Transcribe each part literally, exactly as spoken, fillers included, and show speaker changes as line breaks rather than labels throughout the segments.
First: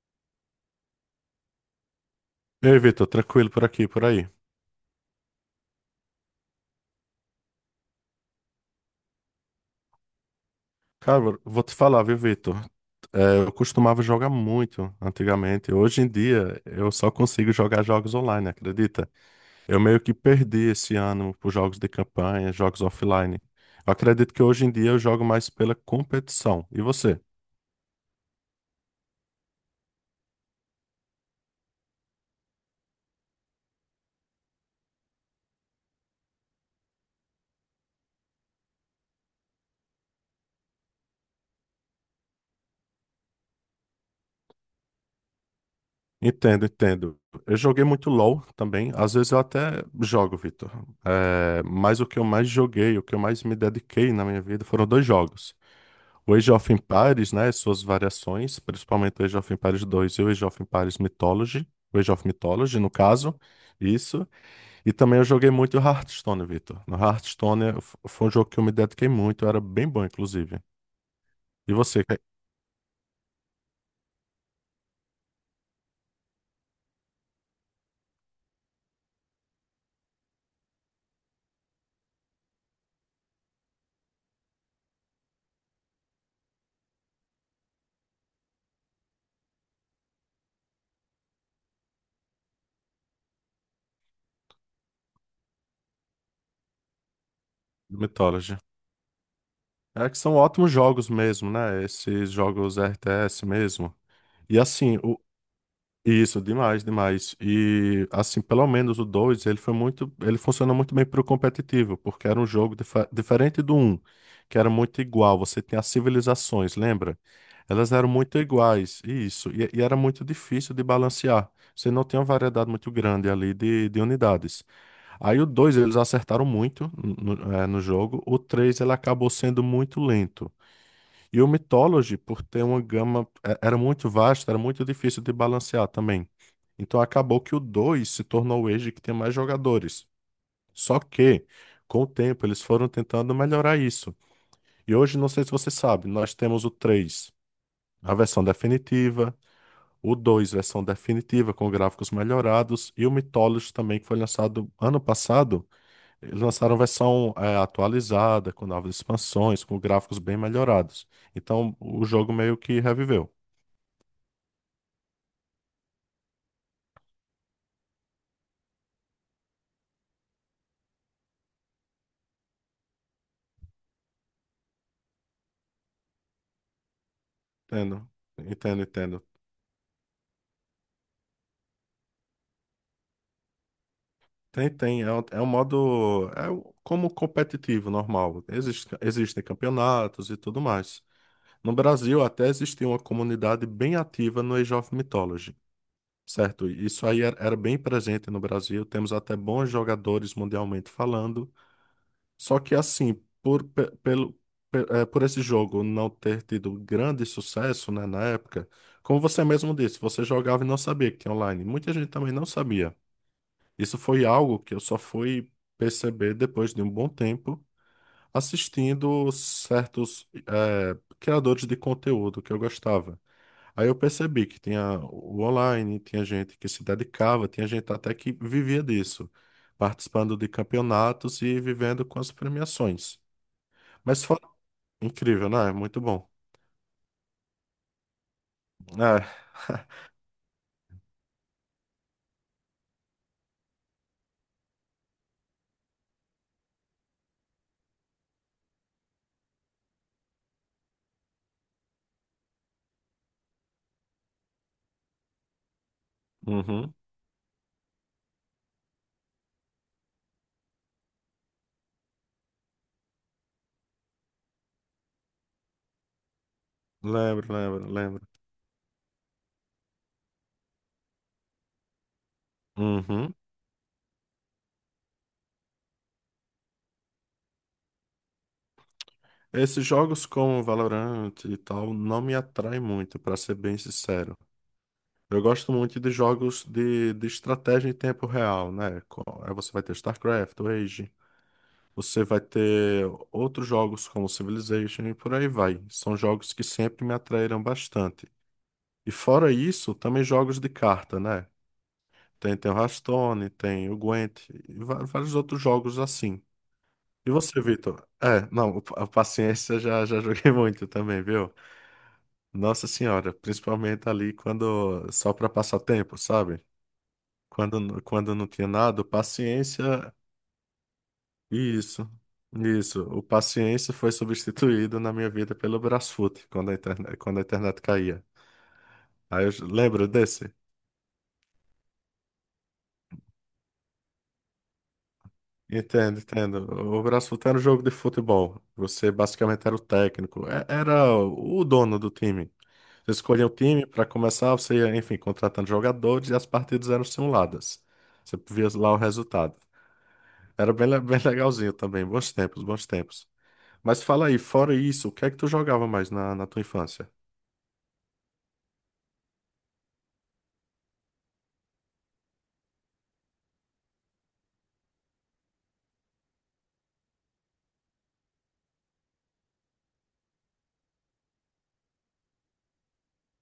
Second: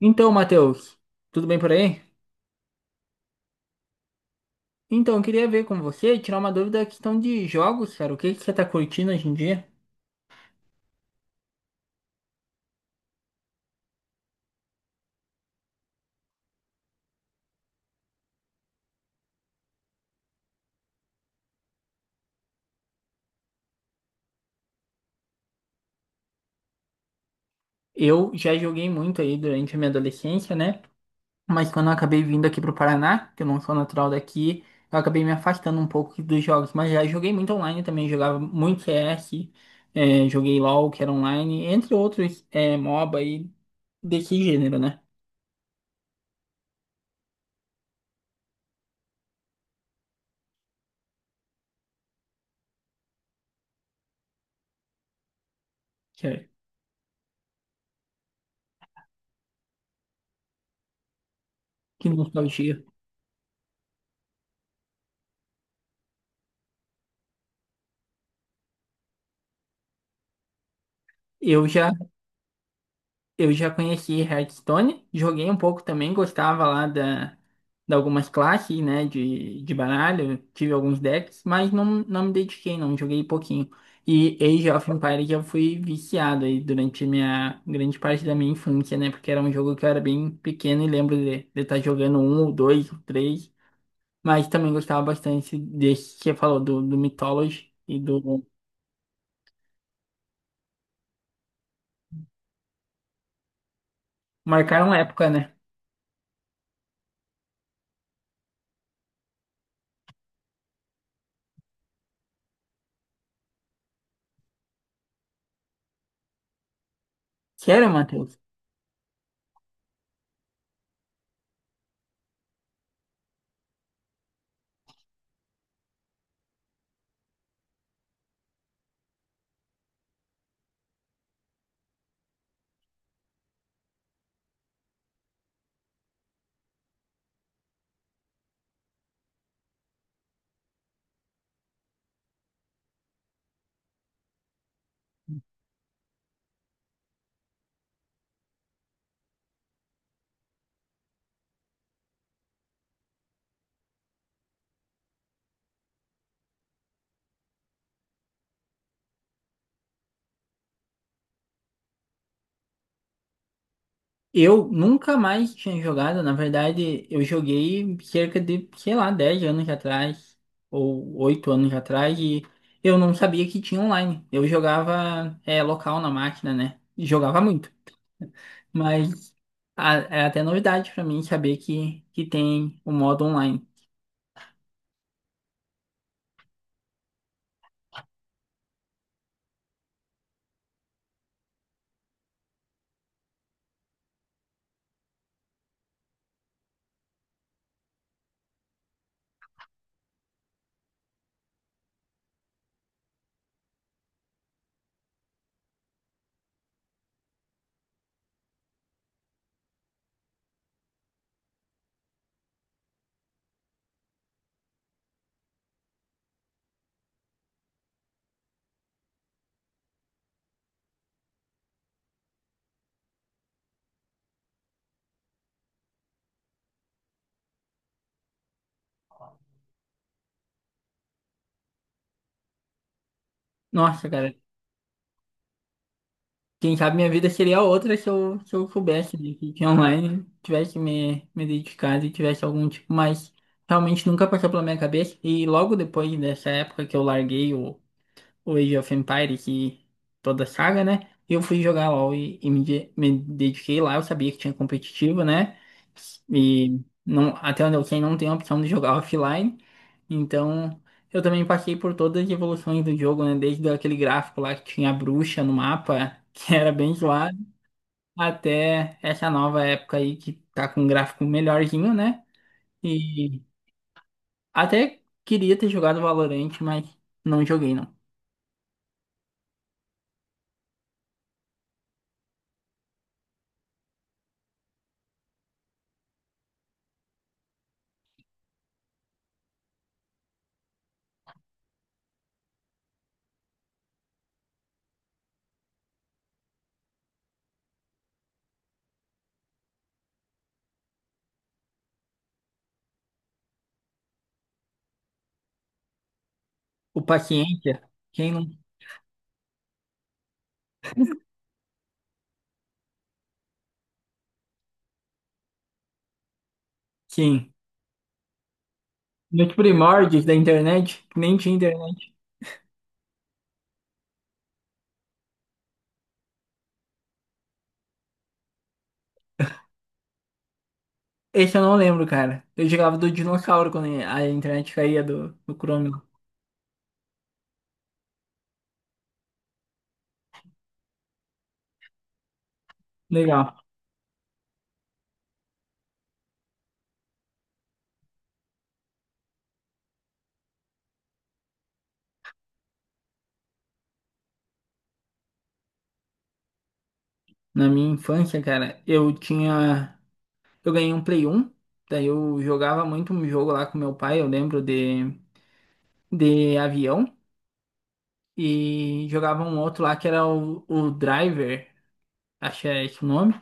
Então, Matheus, tudo bem por aí?
Ei, Vitor, tranquilo por aqui, por aí.
Então, eu queria ver com você, tirar uma dúvida da questão de jogos, cara. O que que você tá curtindo hoje em dia?
Cara, vou te falar, viu, Vitor? É, eu costumava jogar muito antigamente. Hoje em dia, eu só consigo jogar jogos online, acredita? Eu meio que perdi esse ano por jogos de campanha, jogos offline. Eu acredito que hoje em dia eu jogo mais pela competição. E você?
Eu já joguei muito aí durante a minha adolescência, né? Mas quando eu acabei vindo aqui pro Paraná, que eu não sou natural daqui, eu acabei me afastando um pouco dos jogos. Mas já joguei muito online também, jogava muito C S, eh, joguei LoL, que era online, entre outros, eh, MOBA e desse gênero, né?
Entendo, entendo. Eu joguei muito LoL também. Às vezes eu até jogo, Vitor. É, mas o que eu mais joguei, o que eu mais me dediquei na minha vida foram dois jogos.
Que,
O
é,
Age of Empires, né, suas variações, principalmente o Age of Empires dois e o Age of Empires Mythology, o
que
Age of Mythology,
nostalgia.
no caso, isso. E também eu joguei muito Hearthstone, Vitor. No Hearthstone eh, f- foi um jogo que eu me dediquei muito, era bem bom, inclusive.
Eu
E
já
você, que-
Eu já conheci Hearthstone, joguei um pouco também, gostava lá da, de algumas classes, né, de, de baralho, tive alguns decks, mas não, não me dediquei, não, joguei pouquinho. E Age of Empires eu fui viciado aí durante minha grande parte da minha infância, né, porque era um jogo que eu era bem pequeno e lembro de de estar jogando um, ou dois, ou três, mas também gostava bastante desse que você falou, do, do Mythology e do...
Mythology? É que são ótimos jogos mesmo, né? Esses jogos R T S mesmo. E
Marcaram
assim, o,
época, né?
Isso, demais, demais. E assim, pelo menos o dois ele foi muito, ele funciona muito bem pro competitivo, porque era um jogo dife- diferente do um que era muito igual, você tem as civilizações, lembra?
Sério,
Elas eram muito
Matheus?
iguais, isso, e, e era muito difícil de balancear. Você não tem uma variedade muito grande ali de, de unidades. Aí o dois eles acertaram muito no, no eh, no jogo, o três ele acabou sendo muito lento. E o Mythology, por ter uma gama, eh, era muito vasta, era muito difícil de balancear também. Então acabou que o dois se tornou o Age que tem mais jogadores. Só que, com o tempo, eles foram tentando melhorar isso. E hoje, não sei se você sabe, nós temos o três, a versão definitiva, o dois versão definitiva, com gráficos melhorados, e o Mythology também, que foi lançado ano passado. Eles lançaram versão eh, atualizada, com novas expansões, com gráficos bem melhorados. Então, o jogo meio que reviveu.
Eu nunca mais tinha jogado, na verdade, eu joguei cerca de, sei lá, dez anos atrás, ou oito anos atrás, e eu não sabia que tinha online. Eu jogava é, local na máquina, né? E jogava muito.
Entendo, entendo, entendo.
Mas a- é até novidade pra mim saber que, que tem o modo online.
Tem, tem. É um, é um modo. É um- como competitivo, normal. Existe, existem campeonatos e tudo mais. No Brasil, até existia uma comunidade bem ativa no Age of Mythology, certo? Isso aí era, era bem presente no Brasil. Temos até bons jogadores mundialmente falando. Só que, assim, por, pe- pelo, pe- eh, por esse jogo não ter tido grande sucesso, né, na época, como você mesmo disse, você jogava e não sabia que tinha online. Muita gente também não sabia. Isso foi algo que eu só fui perceber depois de um bom tempo, assistindo certos eh, criadores de conteúdo que eu gostava. Aí eu percebi que tinha o online, tinha gente que se dedicava, tinha gente até que vivia disso, participando de campeonatos e vivendo com as premiações.
Nossa,
Mas
cara.
foi incrível, né? Muito bom.
Quem sabe minha vida seria outra se eu, se eu soubesse
É.
de que online, tivesse me, me dedicado e tivesse algum tipo, mas realmente nunca passou pela minha cabeça. E logo depois dessa época que eu larguei o o Age of Empire, que toda a saga, né? Eu fui jogar LoL e, e me, de- me dediquei lá. Eu sabia que tinha competitivo, né? E
Uhum.
não, até onde eu sei, não tem a opção de jogar offline. Então, eu também passei por todas as evoluções do jogo, né? Desde aquele gráfico lá que tinha a bruxa no mapa, que era bem zoado,
Lembro, lembro, lembro.
até essa nova época aí que tá com um gráfico melhorzinho, né?
Uhum.
E até queria ter jogado Valorant, mas não joguei, não.
Esses jogos como Valorant e tal não me atraem muito, pra ser bem sincero. Eu gosto muito de jogos de, de estratégia em tempo real, né? Co- Aí você vai ter StarCraft, Age, você vai ter outros jogos como Civilization e por aí vai. São jogos que sempre me atraíram bastante. E fora isso, também jogos de carta, né? Tem, tem o Hearthstone, tem o Gwent, e va- vários outros jogos assim.
O
E você,
Paciência,
Vitor?
quem não...
É, não, a paciência já, já joguei muito também, viu? Nossa Senhora, principalmente ali quando só para passar tempo, sabe?
Sim.
Quando, quando não tinha nada, o
Nos
paciência.
primórdios da internet, que nem tinha
Isso,
internet.
isso. O paciência foi substituído na minha vida pelo Brasfoot, quando a internet, quando a internet caía. Aí eu j- lembro desse?
Esse eu não lembro, cara. Eu jogava do dinossauro quando a internet caía do, do Chrome lá.
Entendo, entendo. O Brasfoot era um jogo de futebol. Você basicamente era o técnico, é- era o dono do time. Você escolhia o
Legal.
time para começar, você ia, enfim, contratando jogadores e as partidas eram simuladas. Você via lá o resultado. Era bem, le- bem legalzinho também. Bons tempos, bons tempos. Mas fala aí, fora isso, o que é que tu jogava mais na, na tua infância?
Na minha infância, cara, eu tinha. Eu ganhei um Play um. Daí eu jogava muito um jogo lá com meu pai, eu lembro de, de avião. E jogava um outro lá que era o, o Driver, acho que é esse o nome.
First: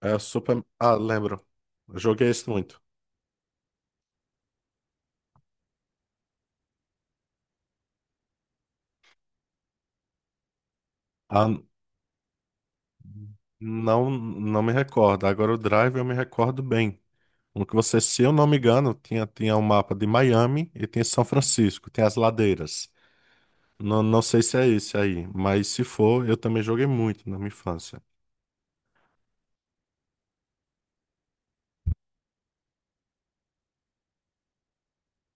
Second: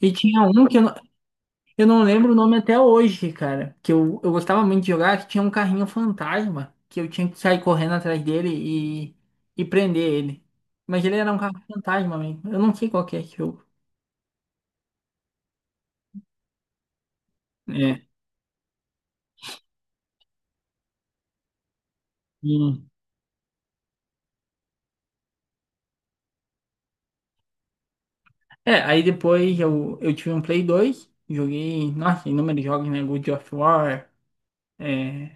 E
É
tinha
Super.
um que eu,
Ah,
não-
lembro.
eu
Eu
não
joguei
lembro o
esse
nome até
muito.
hoje, cara. Que eu, eu gostava muito de jogar, que tinha um carrinho fantasma, que eu tinha que sair correndo atrás dele e, e prender ele. Mas ele era um
Ah,
carro
n-
fantasma mesmo. Eu não sei qual que é esse jogo.
não, não me recordo. Agora o Drive eu me recordo bem. No que você,
É.
se eu não me engano, tinha, tinha um mapa de Miami e tinha São Francisco, tem as
E-
ladeiras. Não, não sei se é esse aí, mas se for, eu também joguei muito na minha infância.
É, aí depois eu, eu tive um Play dois, joguei, nossa, inúmeros jogos, né? God of War. É,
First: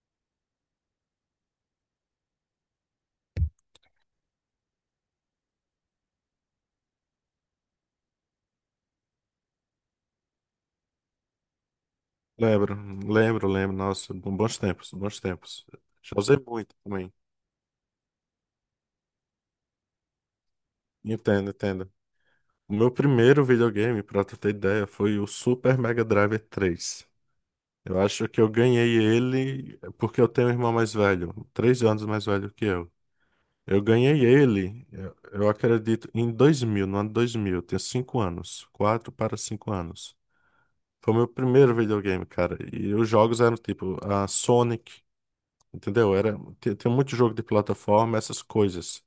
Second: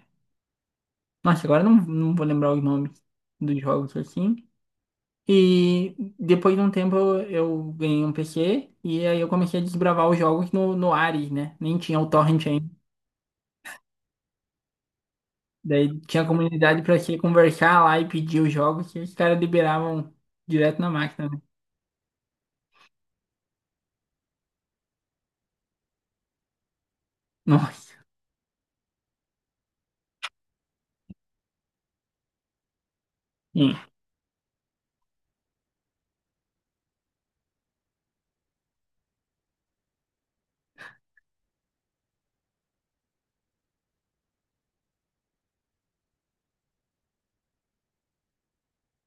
nossa, agora eu não, não vou lembrar os nomes dos jogos assim. E depois de um tempo eu, eu ganhei um P C e aí eu comecei a desbravar os jogos no, no Ares, né? Nem tinha o torrent ainda.
Lembro, lembro, lembro. Nossa, bons tempos, bons tempos.
Daí
Já
tinha
usei muito
comunidade pra
também.
você conversar lá e pedir os jogos que os caras liberavam direto na máquina, né?
Entendo, entendo. O meu primeiro videogame, pra tu ter ideia, foi o Super Mega Drive três.
Nossa,
Eu acho que eu ganhei ele porque eu tenho um irmão mais velho, três anos mais velho que eu.
sim,
Eu ganhei ele, eu, eu acredito, em dois mil, no ano dois mil. Eu tenho cinco anos, quatro para cinco anos. Foi o meu primeiro videogame, cara. E os jogos eram tipo a Sonic, entendeu? Era, tem, tem muito jogo de plataforma, essas coisas.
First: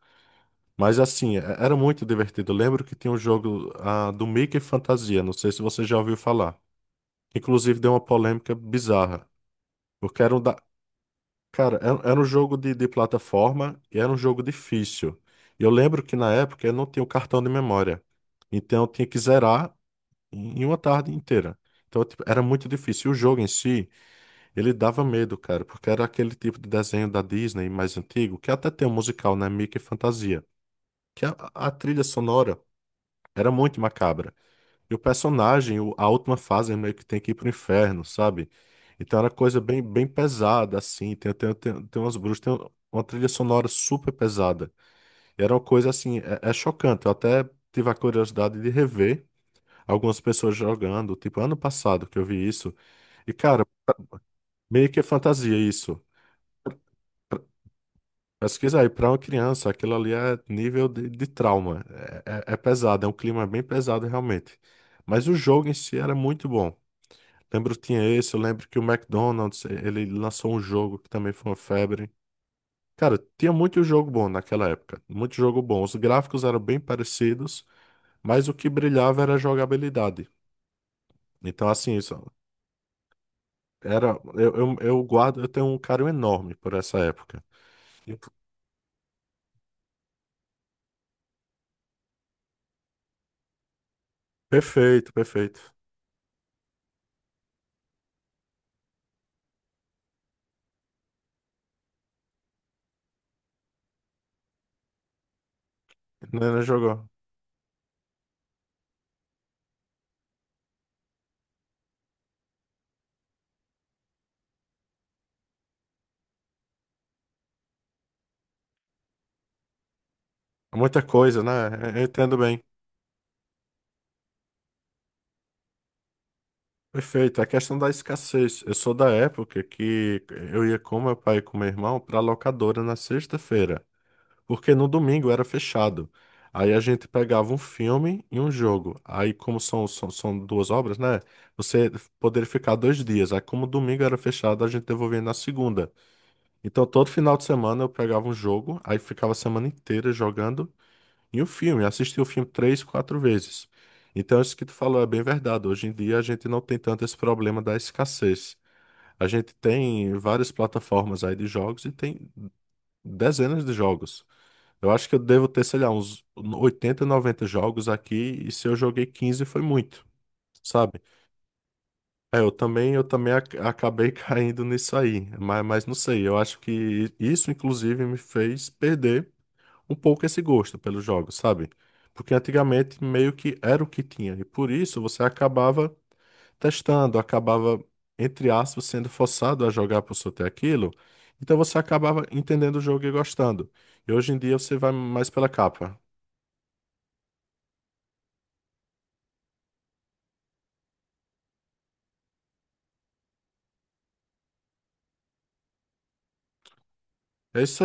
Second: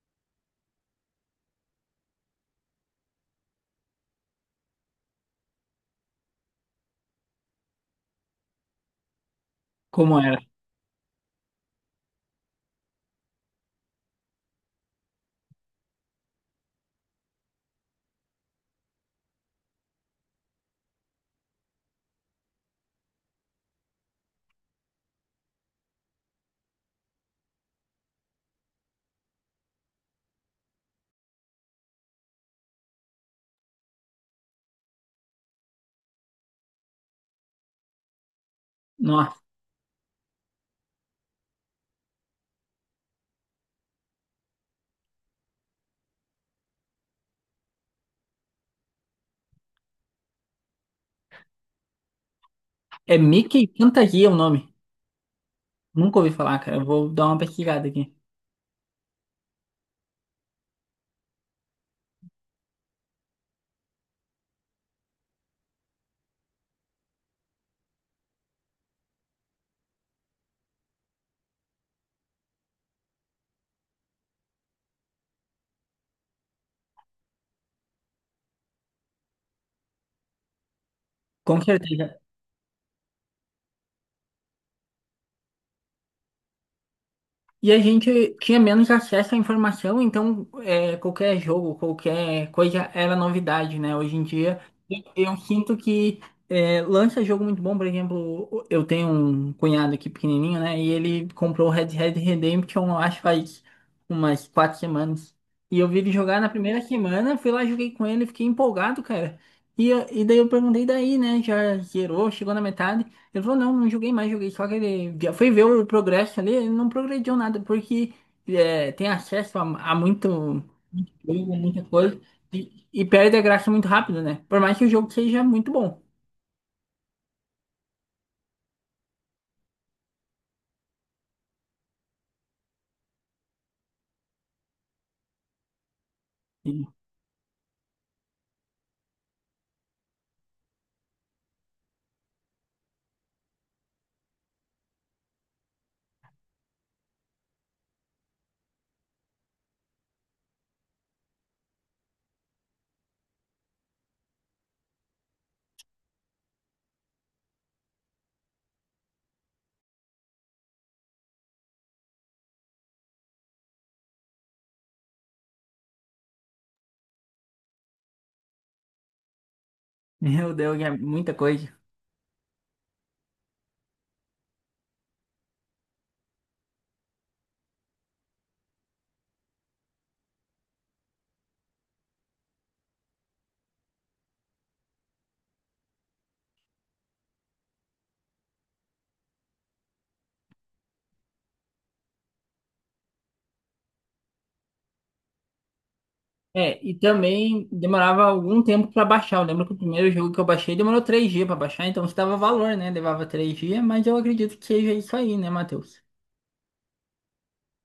Mas assim, é- era muito divertido. Eu lembro que tinha um jogo ah, do Mickey Fantasia, não sei se você já ouviu falar. Inclusive deu uma polêmica bizarra,
como
porque era
era?
um da... Cara, era, era um jogo de, de plataforma e era um jogo difícil. E eu lembro que na época eu não tinha o cartão de memória, então eu tinha que zerar em em uma tarde inteira. Então, tipo, era muito difícil. E o jogo em si, ele dava medo, cara, porque era aquele tipo de desenho da Disney mais antigo, que até tem um musical, né? Mickey Fantasia, que a a trilha sonora era muito macabra. E o personagem, o- a última fase, ele meio que tem que ir pro inferno, sabe? Então era
Nossa,
coisa bem, bem pesada, assim. Tem, tem, tem, tem umas bruxas, tem uma trilha sonora super pesada. E era uma coisa, assim, é, é chocante. Eu até tive a curiosidade de rever algumas pessoas jogando, tipo, ano passado que eu vi isso.
é
E, cara,
Mickey Fantasia o nome.
meio que é fantasia isso.
Nunca ouvi falar, cara. Eu vou dar uma pesquisada aqui.
Pesquisa aí, pra uma criança, aquilo ali é nível de, de trauma. É, é, é pesado, é um clima bem pesado, realmente. Mas o jogo em si era muito bom. Lembro que tinha esse, eu lembro que o McDonald's, eh, ele lançou um jogo que também foi uma febre. Cara, tinha muito jogo bom naquela época, muito jogo bom. Os gráficos eram bem parecidos, mas o que brilhava era a jogabilidade.
Com
Então, assim,
certeza.
isso era, eu, eu, eu guardo, eu tenho um carinho enorme por essa época.
E a
E-
gente tinha menos acesso à informação, então é, qualquer jogo, qualquer coisa era novidade, né? Hoje em dia, eu
Perfeito,
eu
perfeito.
sinto que é, lança jogo muito bom, por exemplo, eu tenho um cunhado aqui pequenininho, né? E ele comprou o Red Dead Redemption, eu acho, faz umas quatro semanas. E eu vi ele jogar na
Não, não
primeira
jogou.
semana, fui lá, joguei com ele, fiquei empolgado, cara. E, e daí eu perguntei daí, né? Já zerou, chegou na metade. Ele falou, não, não joguei mais, joguei só aquele dia. Foi ver o progresso ali, ele não progrediu nada, porque é, tem acesso a, a muito
Muita coisa,
jogo, muita
né? Eu
coisa,
entendo bem.
e, e perde a graça muito rápido, né? Por mais que o jogo seja muito bom.
Perfeito. A questão da escassez. Eu sou da época que eu ia com meu pai e com meu irmão para locadora na sexta-feira. Porque no domingo era fechado.
E,
Aí a gente pegava um filme e um jogo. Aí, como são, são, são duas obras, né? Você poderia ficar dois dias. Aí, como domingo era fechado, a gente devolvia na segunda. Então, todo final de semana eu pegava um jogo, aí ficava a semana inteira jogando e um filme. Assistia o filme três, quatro vezes. Então, isso que tu falou é bem verdade. Hoje em dia, a gente não tem tanto esse problema da escassez. A gente tem várias plataformas aí de jogos e tem dezenas de jogos. Eu acho que eu devo ter, sei lá, uns oitenta, noventa jogos aqui, e se eu joguei quinze foi muito,
meu Deus, é
sabe?
muita coisa.
É, eu também, eu também ac- acabei caindo nisso aí, mas, mas não sei, eu acho que isso inclusive me fez perder um pouco esse gosto pelos jogos, sabe? Porque antigamente meio que era o que tinha, e por isso você acabava testando, acabava, entre aspas, sendo forçado a jogar por só ter aquilo, então você acabava entendendo o jogo e gostando. E hoje em dia você vai mais pela capa.
É, e também demorava algum tempo para baixar. Eu lembro que o primeiro jogo que eu baixei demorou três dias para baixar, então isso dava valor, né? Levava três dias, mas eu acredito que seja isso aí, né, Matheus?
É isso